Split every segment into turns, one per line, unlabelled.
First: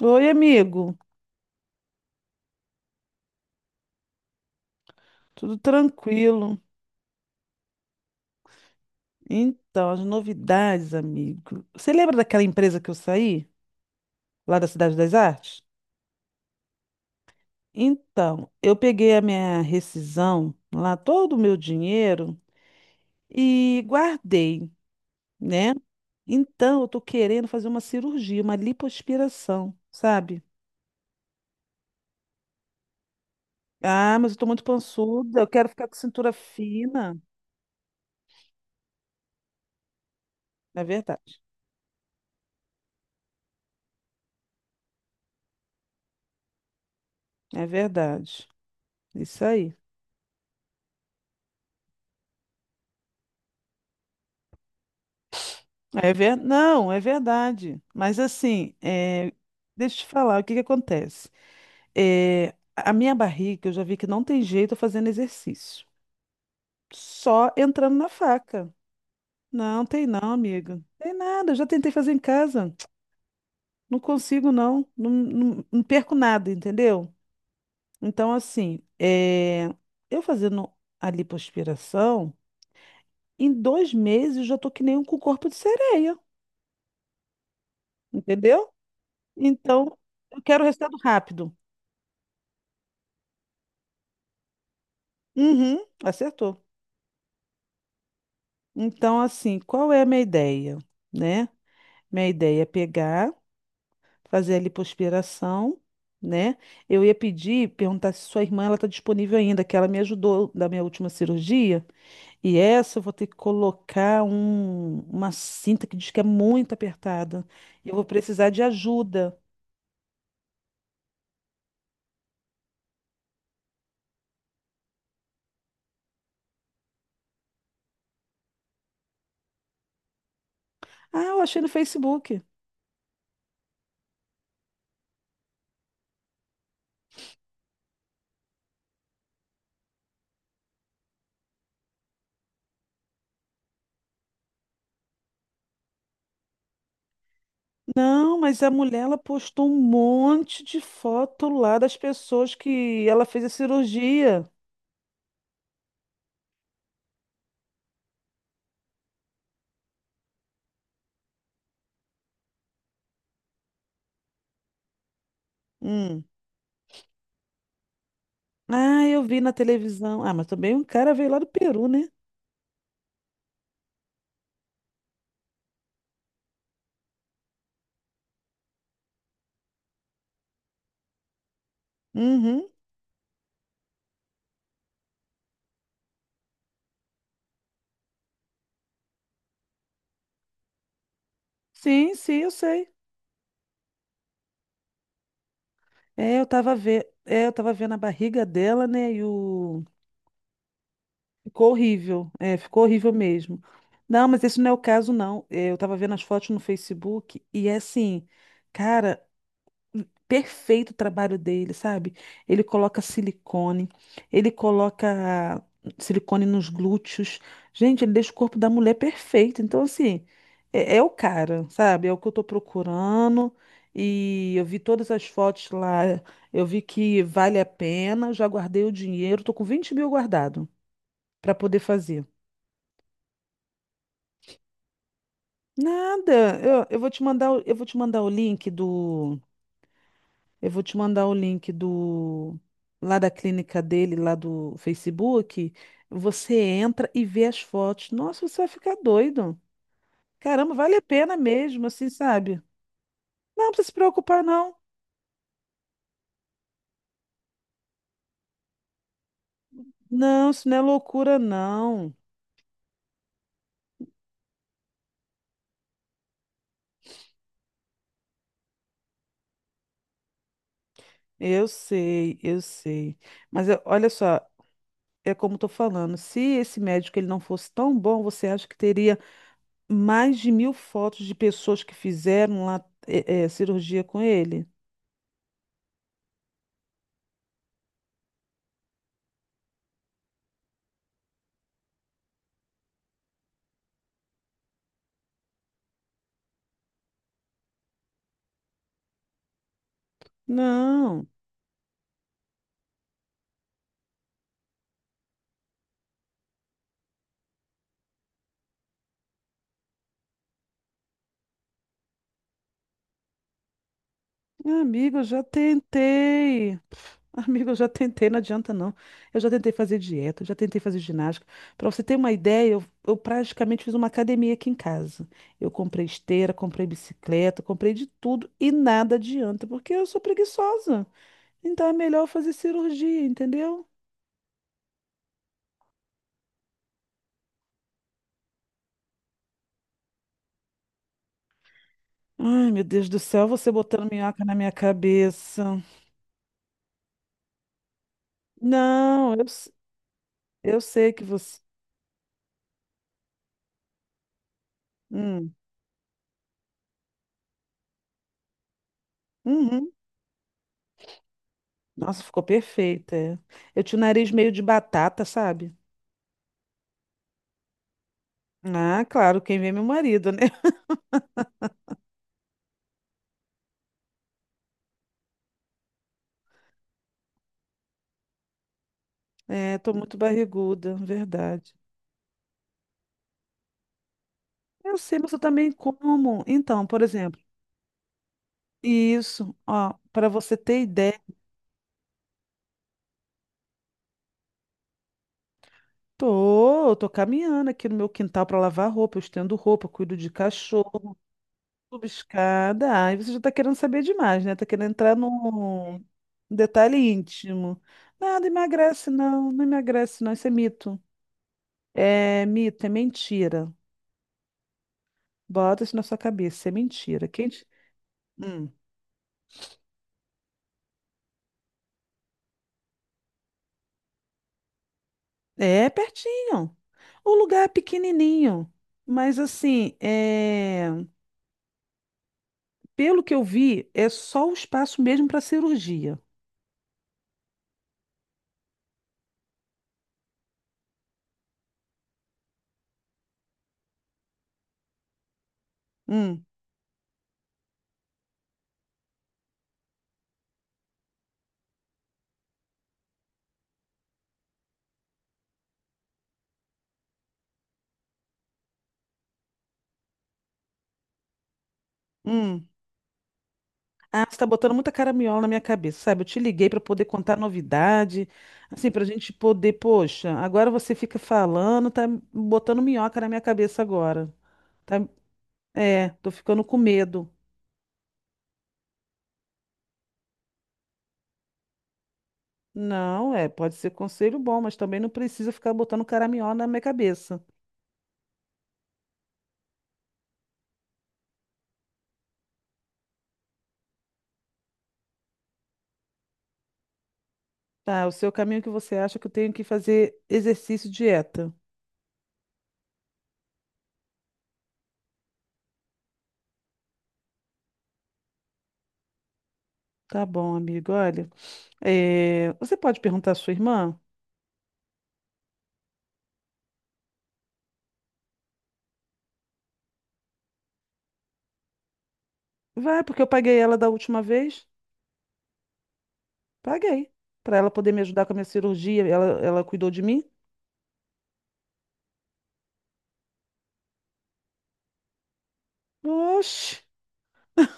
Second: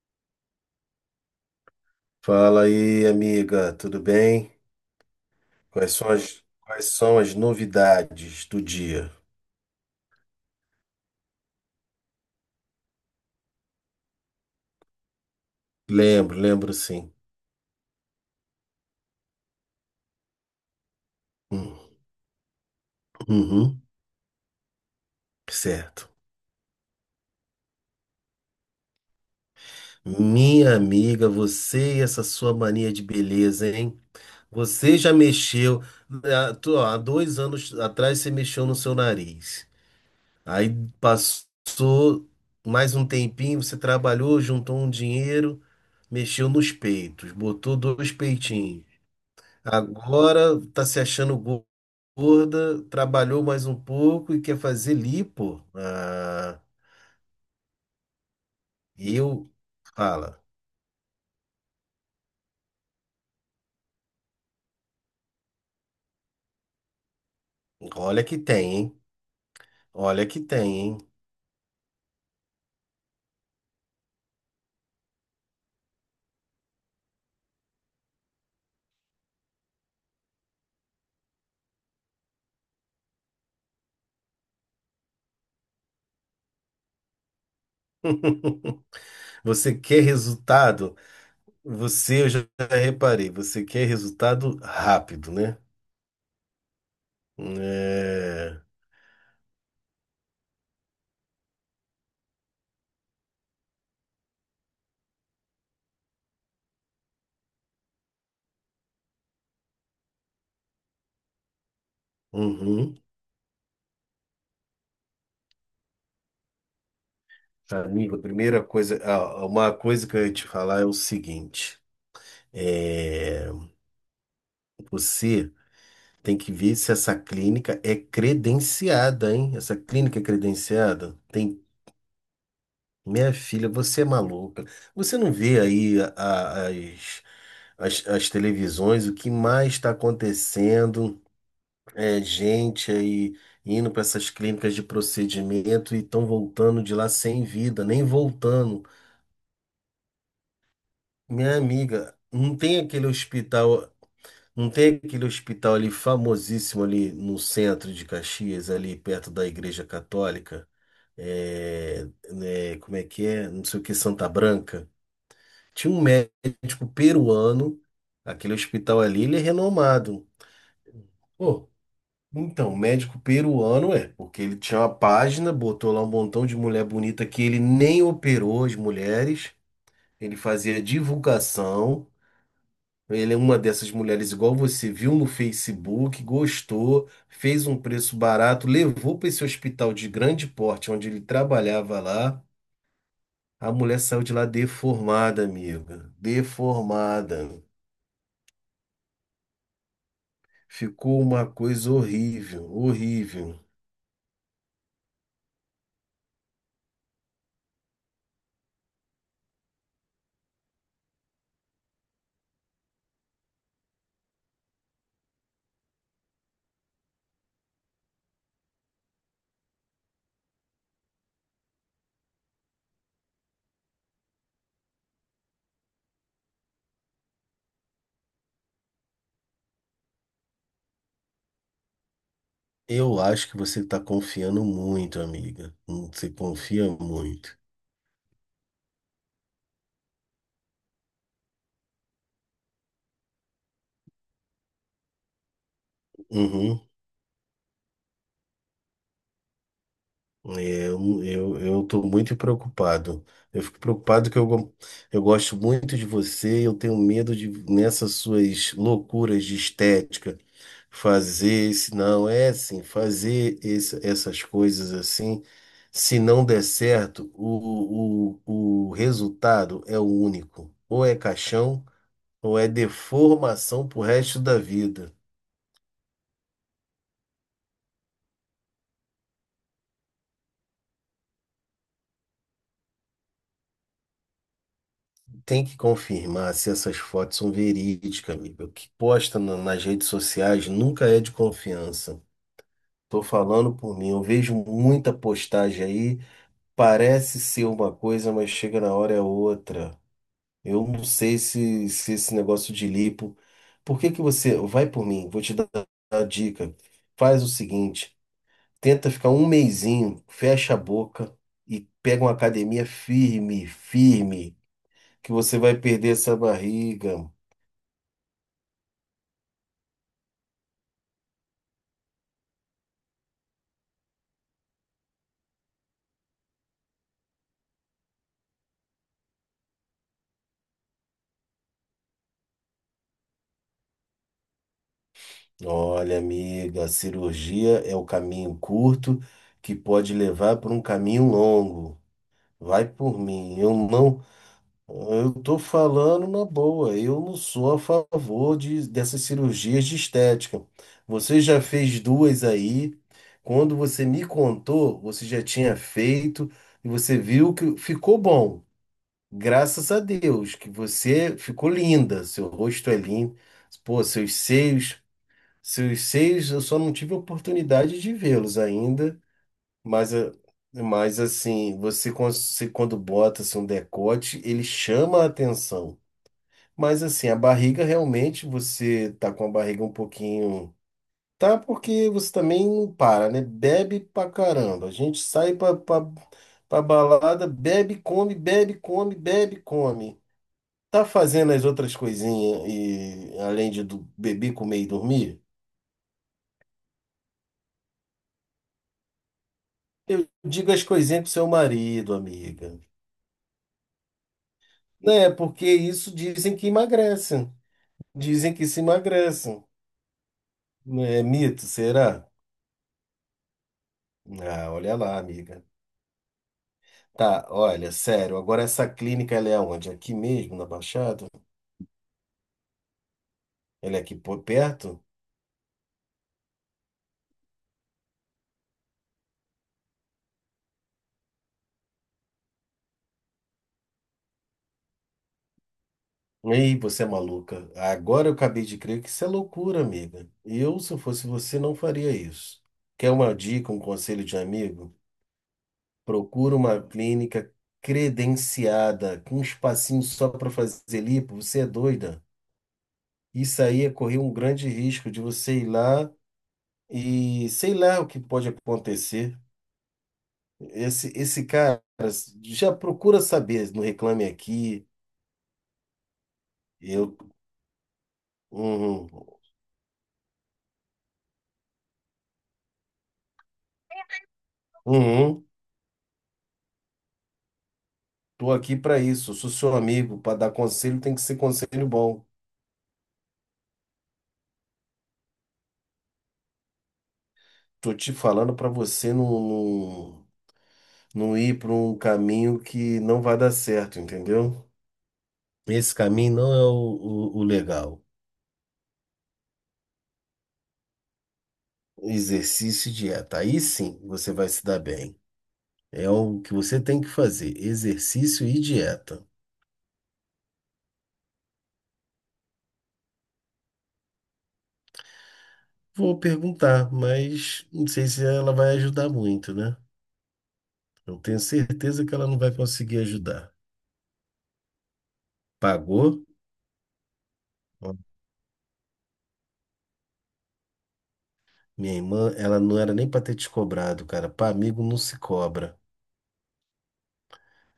Oi, amigo.
Fala aí, amiga, tudo bem?
Tudo
Quais são as,
tranquilo?
quais são as novidades do dia?
Então, as novidades, amigo. Você lembra daquela empresa que eu saí, lá da Cidade das Artes?
Lembro, lembro sim.
Então, eu peguei a minha rescisão, lá todo o meu
Hum.
dinheiro
Uhum.
e guardei, né?
Certo.
Então, eu tô querendo fazer uma cirurgia, uma lipoaspiração, sabe?
Minha amiga, você e essa sua mania de beleza, hein?
Ah, mas eu tô muito
Você já
pançuda, eu quero
mexeu.
ficar com cintura
Ah, ó, há
fina.
2 anos atrás você mexeu no seu nariz. Aí
É verdade.
passou mais um tempinho, você trabalhou, juntou um dinheiro, mexeu nos peitos,
É
botou dois
verdade.
peitinhos.
Isso aí.
Agora tá se achando gorda, trabalhou mais um pouco e quer fazer lipo. Ah,
Não, é verdade. Mas assim,
eu,
deixa eu te falar,
fala,
o que que acontece? É, A minha barriga, eu já vi que não tem jeito fazendo exercício. Só entrando na
olha que
faca.
tem, hein?
Não, tem
Olha
não,
que tem,
amiga.
hein?
Tem nada, eu já tentei fazer em casa. Não consigo, não. Não perco nada, entendeu? Então, assim, eu fazendo a lipoaspiração, em 2 meses eu já tô que nem um com corpo de sereia, entendeu?
Você
Então,
quer
eu quero o
resultado?
resultado rápido.
Você, eu já reparei, você quer resultado rápido, né?
Uhum, acertou.
É.
Então, assim, qual é a minha ideia, né? Minha ideia é pegar, fazer a lipoaspiração, né? Eu ia pedir, perguntar se sua irmã ela está disponível ainda, que ela me ajudou da minha última cirurgia. E essa
Uhum.
eu vou ter que colocar uma cinta que diz que é muito apertada. Eu vou
Amigo, a
precisar
primeira
de
coisa,
ajuda.
ah, uma coisa que eu ia te falar é o seguinte. É, você tem que ver se essa clínica é credenciada, hein? Essa clínica é credenciada?
Ah, eu
Tem.
achei no Facebook.
Minha filha, você é maluca. Você não vê aí as televisões, o que mais está acontecendo? É gente aí indo para essas clínicas de procedimento e estão voltando de lá sem vida, nem
Não, mas a
voltando.
mulher ela postou um monte de foto
Minha
lá das
amiga,
pessoas
não tem
que
aquele
ela fez a
hospital.
cirurgia.
Não tem aquele hospital ali famosíssimo ali no centro de Caxias, ali perto da Igreja Católica? É, né, como é que é? Não sei o que, Santa Branca. Tinha um
Hum.
médico peruano, aquele hospital
Ah, eu
ali, ele é
vi na televisão.
renomado.
Ah, mas também um cara veio lá do
Pô,
Peru, né?
então, médico peruano é, porque ele tinha uma página, botou lá um montão de mulher bonita que ele nem operou as mulheres, ele fazia divulgação.
Uhum.
Ele é uma dessas mulheres igual você viu no Facebook, gostou, fez um preço barato, levou para esse hospital de grande porte onde ele trabalhava
Sim, sim,
lá.
eu sei.
A mulher saiu de lá deformada, amiga.
É, eu tava vendo, é,
Deformada.
eu tava vendo a barriga dela, né? E o
Ficou uma
ficou
coisa
horrível. É,
horrível,
ficou horrível
horrível.
mesmo. Não, mas esse não é o caso, não. É, eu tava vendo as fotos no Facebook e é assim, cara, perfeito o trabalho dele, sabe? Ele coloca silicone, ele coloca silicone nos glúteos. Gente, ele deixa o corpo da mulher perfeito. Então, assim, é o cara, sabe? É o que eu tô procurando. E eu vi todas as fotos lá, eu vi que vale a pena, já guardei o dinheiro, tô com 20 mil guardado para poder fazer.
Eu acho que você está confiando muito, amiga. Você
Nada,
confia
eu vou te mandar,
muito.
eu vou te mandar o link do Eu vou te mandar o link do lá da clínica dele, lá do Facebook. Você
Uhum.
entra e vê as fotos. Nossa, você vai ficar doido. Caramba,
É,
vale a
Eu,
pena
eu, eu
mesmo,
tô
assim,
muito
sabe?
preocupado. Eu
Não
fico
precisa se
preocupado que
preocupar,
eu, go-
não.
eu gosto muito de você. Eu tenho medo de, nessas suas loucuras de estética,
Não, isso não é loucura,
fazer esse,
não.
não, é assim, fazer esse, essas coisas assim, se não der certo, o resultado é o único. Ou é
Eu
caixão,
sei,
ou
eu
é
sei.
deformação pro
Olha
resto
só,
da vida.
é como eu tô falando. Se esse médico ele não fosse tão bom, você acha que teria mais de 1.000 fotos de pessoas que fizeram lá cirurgia com ele?
Tem que confirmar se essas fotos são verídicas, amigo. O que posta nas redes sociais nunca é de confiança. Tô falando por mim, eu vejo muita postagem aí, parece ser uma coisa, mas chega na hora é outra. Eu não
Não.
sei se esse negócio de lipo. Por que que você. Vai por mim, vou te dar a dica. Faz o seguinte: tenta ficar um mesinho, fecha a boca e pega uma academia firme, firme,
Amigo, eu
que
já
você vai perder essa
tentei.
barriga.
Amigo, eu já tentei, não adianta não. Eu já tentei fazer dieta, eu já tentei fazer ginástica. Para você ter uma ideia, eu praticamente fiz uma academia aqui em casa. Eu comprei esteira, comprei bicicleta, comprei de tudo e nada adianta, porque eu sou preguiçosa. Então é melhor eu fazer cirurgia, entendeu?
Olha, amiga, a cirurgia é o caminho curto que pode levar para um caminho longo.
Ai, meu
Vai
Deus do
por
céu,
mim.
você
Eu
botando
não,
minhoca na minha
eu tô
cabeça.
falando na boa. Eu não sou a favor dessas
Não, eu, s-
cirurgias de estética.
eu sei que
Você
você.
já fez duas aí. Quando você me contou, você já
Hum.
tinha feito e você viu que ficou bom. Graças
Uhum.
a Deus que você ficou
Nossa,
linda.
ficou
Seu rosto é
perfeita.
lindo.
É. Eu tinha o
Pô,
nariz
seus
meio de
seios
batata, sabe?
seus seios, eu só não tive oportunidade de vê-los
Ah,
ainda,
claro, quem vê é meu
mas,
marido,
eh,
né?
mas assim, você, você quando bota assim, um decote, ele chama a atenção. Mas assim, a barriga realmente, você tá com a
É,
barriga um
tô muito
pouquinho.
barriguda,
Tá,
verdade.
porque você também não para, né? Bebe pra caramba. A
Eu
gente
sei, mas eu
sai
também
pra, pra,
como.
pra
Então, por exemplo,
balada, bebe, come, bebe, come,
isso,
bebe,
ó,
come.
para você ter
Tá
ideia,
fazendo as outras coisinhas e além de beber, comer e dormir?
tô caminhando aqui no meu quintal para lavar roupa, eu estendo roupa, cuido
Eu
de
digo as
cachorro,
coisinhas pro seu
subo
marido, amiga.
escada. Ai, você já tá querendo saber demais, né? Tá querendo entrar
Né? Porque
num
isso dizem que
detalhe
emagrecem.
íntimo. Nada
Dizem que se
emagrece, não,
emagrecem.
não emagrece, não, isso é mito.
É mito, será?
É mito, é mentira.
Ah, olha lá, amiga.
Bota isso na sua cabeça, isso é mentira.
Tá, olha, sério, agora
Hum.
essa clínica ela é onde? Aqui mesmo, na Baixada? Ela é aqui por perto?
É pertinho. O lugar é pequenininho, mas assim, é... pelo que eu vi, é só o espaço mesmo para cirurgia.
Ei, você é maluca. Agora eu acabei de crer que isso é loucura, amiga. Eu, se eu fosse você, não faria isso. Quer uma dica, um conselho de amigo?
Hum,
Procura uma clínica credenciada, com um espacinho só para fazer lipo, você é doida. Isso aí é correr um grande risco de você ir lá e sei lá o que pode acontecer. Esse cara
hum.
já procura saber no Reclame
Ah, você tá botando
Aqui.
muita caraminhola na minha cabeça, sabe? Eu te liguei para poder
Eu,
contar novidade, assim, pra
uhum,
gente poder, poxa, agora você fica falando, tá botando minhoca na minha cabeça agora. Tá...
uhum,
É, tô ficando com medo.
tô aqui para isso. Sou seu amigo, para dar conselho tem que ser conselho bom.
Não, é, pode ser conselho bom, mas também não precisa ficar botando caraminhola na minha cabeça.
Tô te falando para você não, não, não ir para um caminho que não vai dar certo, entendeu? Esse caminho não é o legal.
Tá, o seu caminho que você acha que eu tenho que fazer exercício e dieta.
Exercício e dieta. Aí sim você vai se dar bem. É o que você tem que fazer: exercício e dieta.
Tá bom, amigo, olha. É, você pode perguntar à sua irmã?
Vou perguntar, mas não sei se ela vai ajudar muito, né? Eu tenho certeza que ela não vai conseguir
Vai, porque eu
ajudar.
paguei ela da última vez.
Pagou?
Paguei. Para ela poder
Ó,
me ajudar com a minha cirurgia, ela cuidou de mim.
minha irmã, ela não era nem para ter te cobrado, cara. Para amigo não se cobra.
Oxe!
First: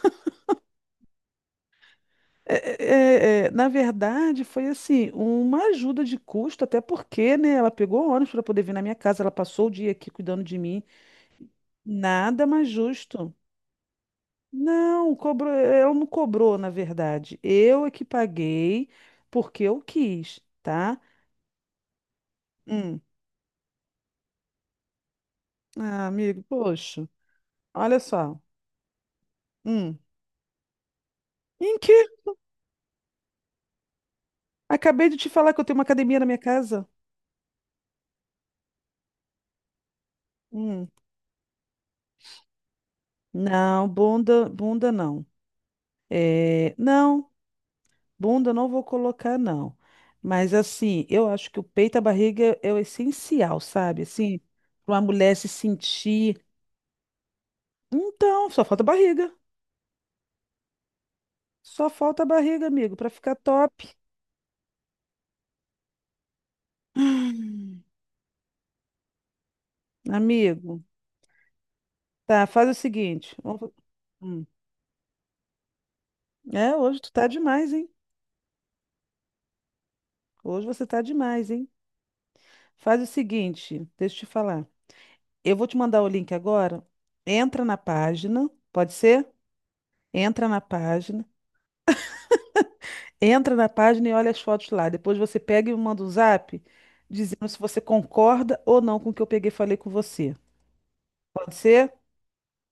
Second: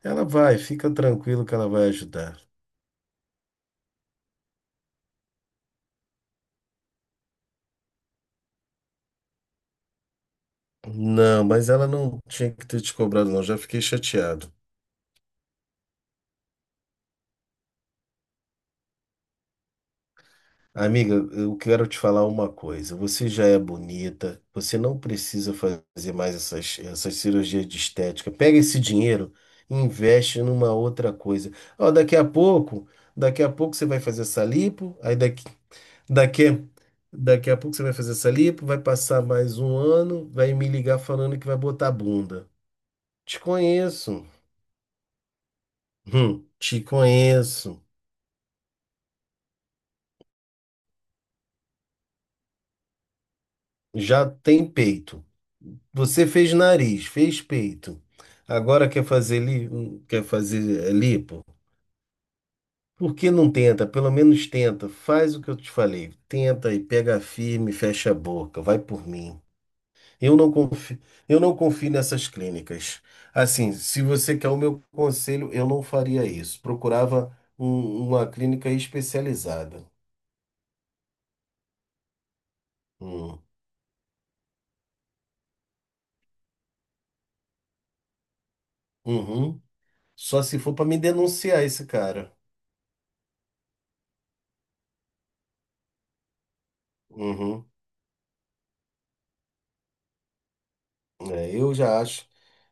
Ela vai, fica tranquilo que ela vai ajudar.
é, é, na verdade, foi assim, uma ajuda de custo, até porque, né, ela pegou ônibus para poder vir na minha casa, ela passou o dia aqui cuidando de mim.
Não, mas ela não
Nada
tinha que
mais
ter te cobrado,
justo.
não. Já fiquei chateado.
Não, cobrou, ela não cobrou, na verdade. Eu é que paguei porque eu quis, tá?
Amiga, eu quero te falar uma coisa.
Hum.
Você já é bonita, você não precisa
Ah,
fazer mais
amigo,
essas,
poxa,
essas cirurgias de
olha
estética.
só.
Pega esse dinheiro e
Hum.
investe numa outra coisa.
Em
Ó,
que?
daqui a pouco você vai fazer essa lipo,
Acabei de
aí
te falar que eu tenho uma academia na minha
daqui,
casa.
daqui a pouco você vai fazer essa lipo, vai passar mais um ano, vai me
Hum.
ligar falando que vai botar bunda. Te
Não,
conheço.
bunda, bunda não.
Hum,
É,
te
não,
conheço.
bunda não vou colocar, não. Mas assim, eu acho que o peito e a barriga é o essencial, sabe?
Já
Assim,
tem
para uma
peito.
mulher se
Você
sentir.
fez nariz, fez peito.
Então, só falta
Agora
barriga.
quer fazer lipo?
Só falta a barriga, amigo, para
Por que
ficar
não tenta?
top.
Pelo menos tenta. Faz o que eu te falei. Tenta e pega firme,
Hum,
fecha a boca. Vai por mim. Eu não
Amigo,
confio, eu não confio nessas
tá, faz o
clínicas.
seguinte.
Assim, se você
Hum.
quer o meu conselho, eu não faria isso.
É, hoje tu tá
Procurava
demais, hein?
uma clínica especializada.
Hoje você tá demais, hein? Faz o
Hum.
seguinte, deixa eu te falar. Eu vou te mandar o link agora. Entra na página, pode ser?
Uhum. Só
Entra
se
na
for para me
página.
denunciar esse cara.
Entra na página e olha as fotos lá. Depois você pega e me manda um zap dizendo se
Uhum.
você concorda ou não com o que eu peguei e falei com você. Pode
É, eu
ser?
já acho.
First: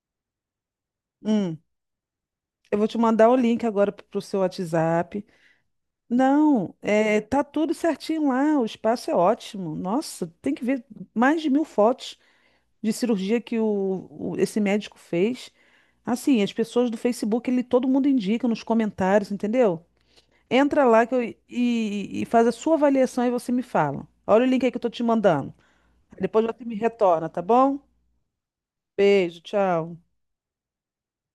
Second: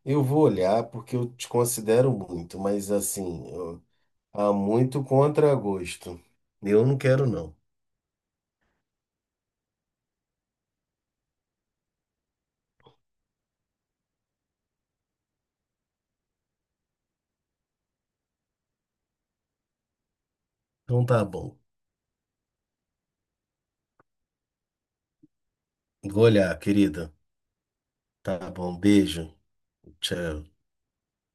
Eu vou olhar porque eu te
Hum.
considero muito,
Eu vou
mas
te mandar o
assim,
link agora pro seu
há muito
WhatsApp.
contragosto.
Não,
Eu não
é,
quero,
tá
não.
tudo certinho lá, o espaço é ótimo. Nossa, tem que ver mais de 1.000 fotos de cirurgia que esse médico fez. Assim, as pessoas do Facebook, ele todo mundo indica nos comentários, entendeu? Entra lá
Então
que eu-
tá bom.
E faz a sua avaliação e você me fala. Olha o link aí que eu tô te mandando.
Vou
Depois
olhar,
você me
querida.
retorna, tá bom?
Tá bom, beijo.
Beijo, tchau.
Tchau.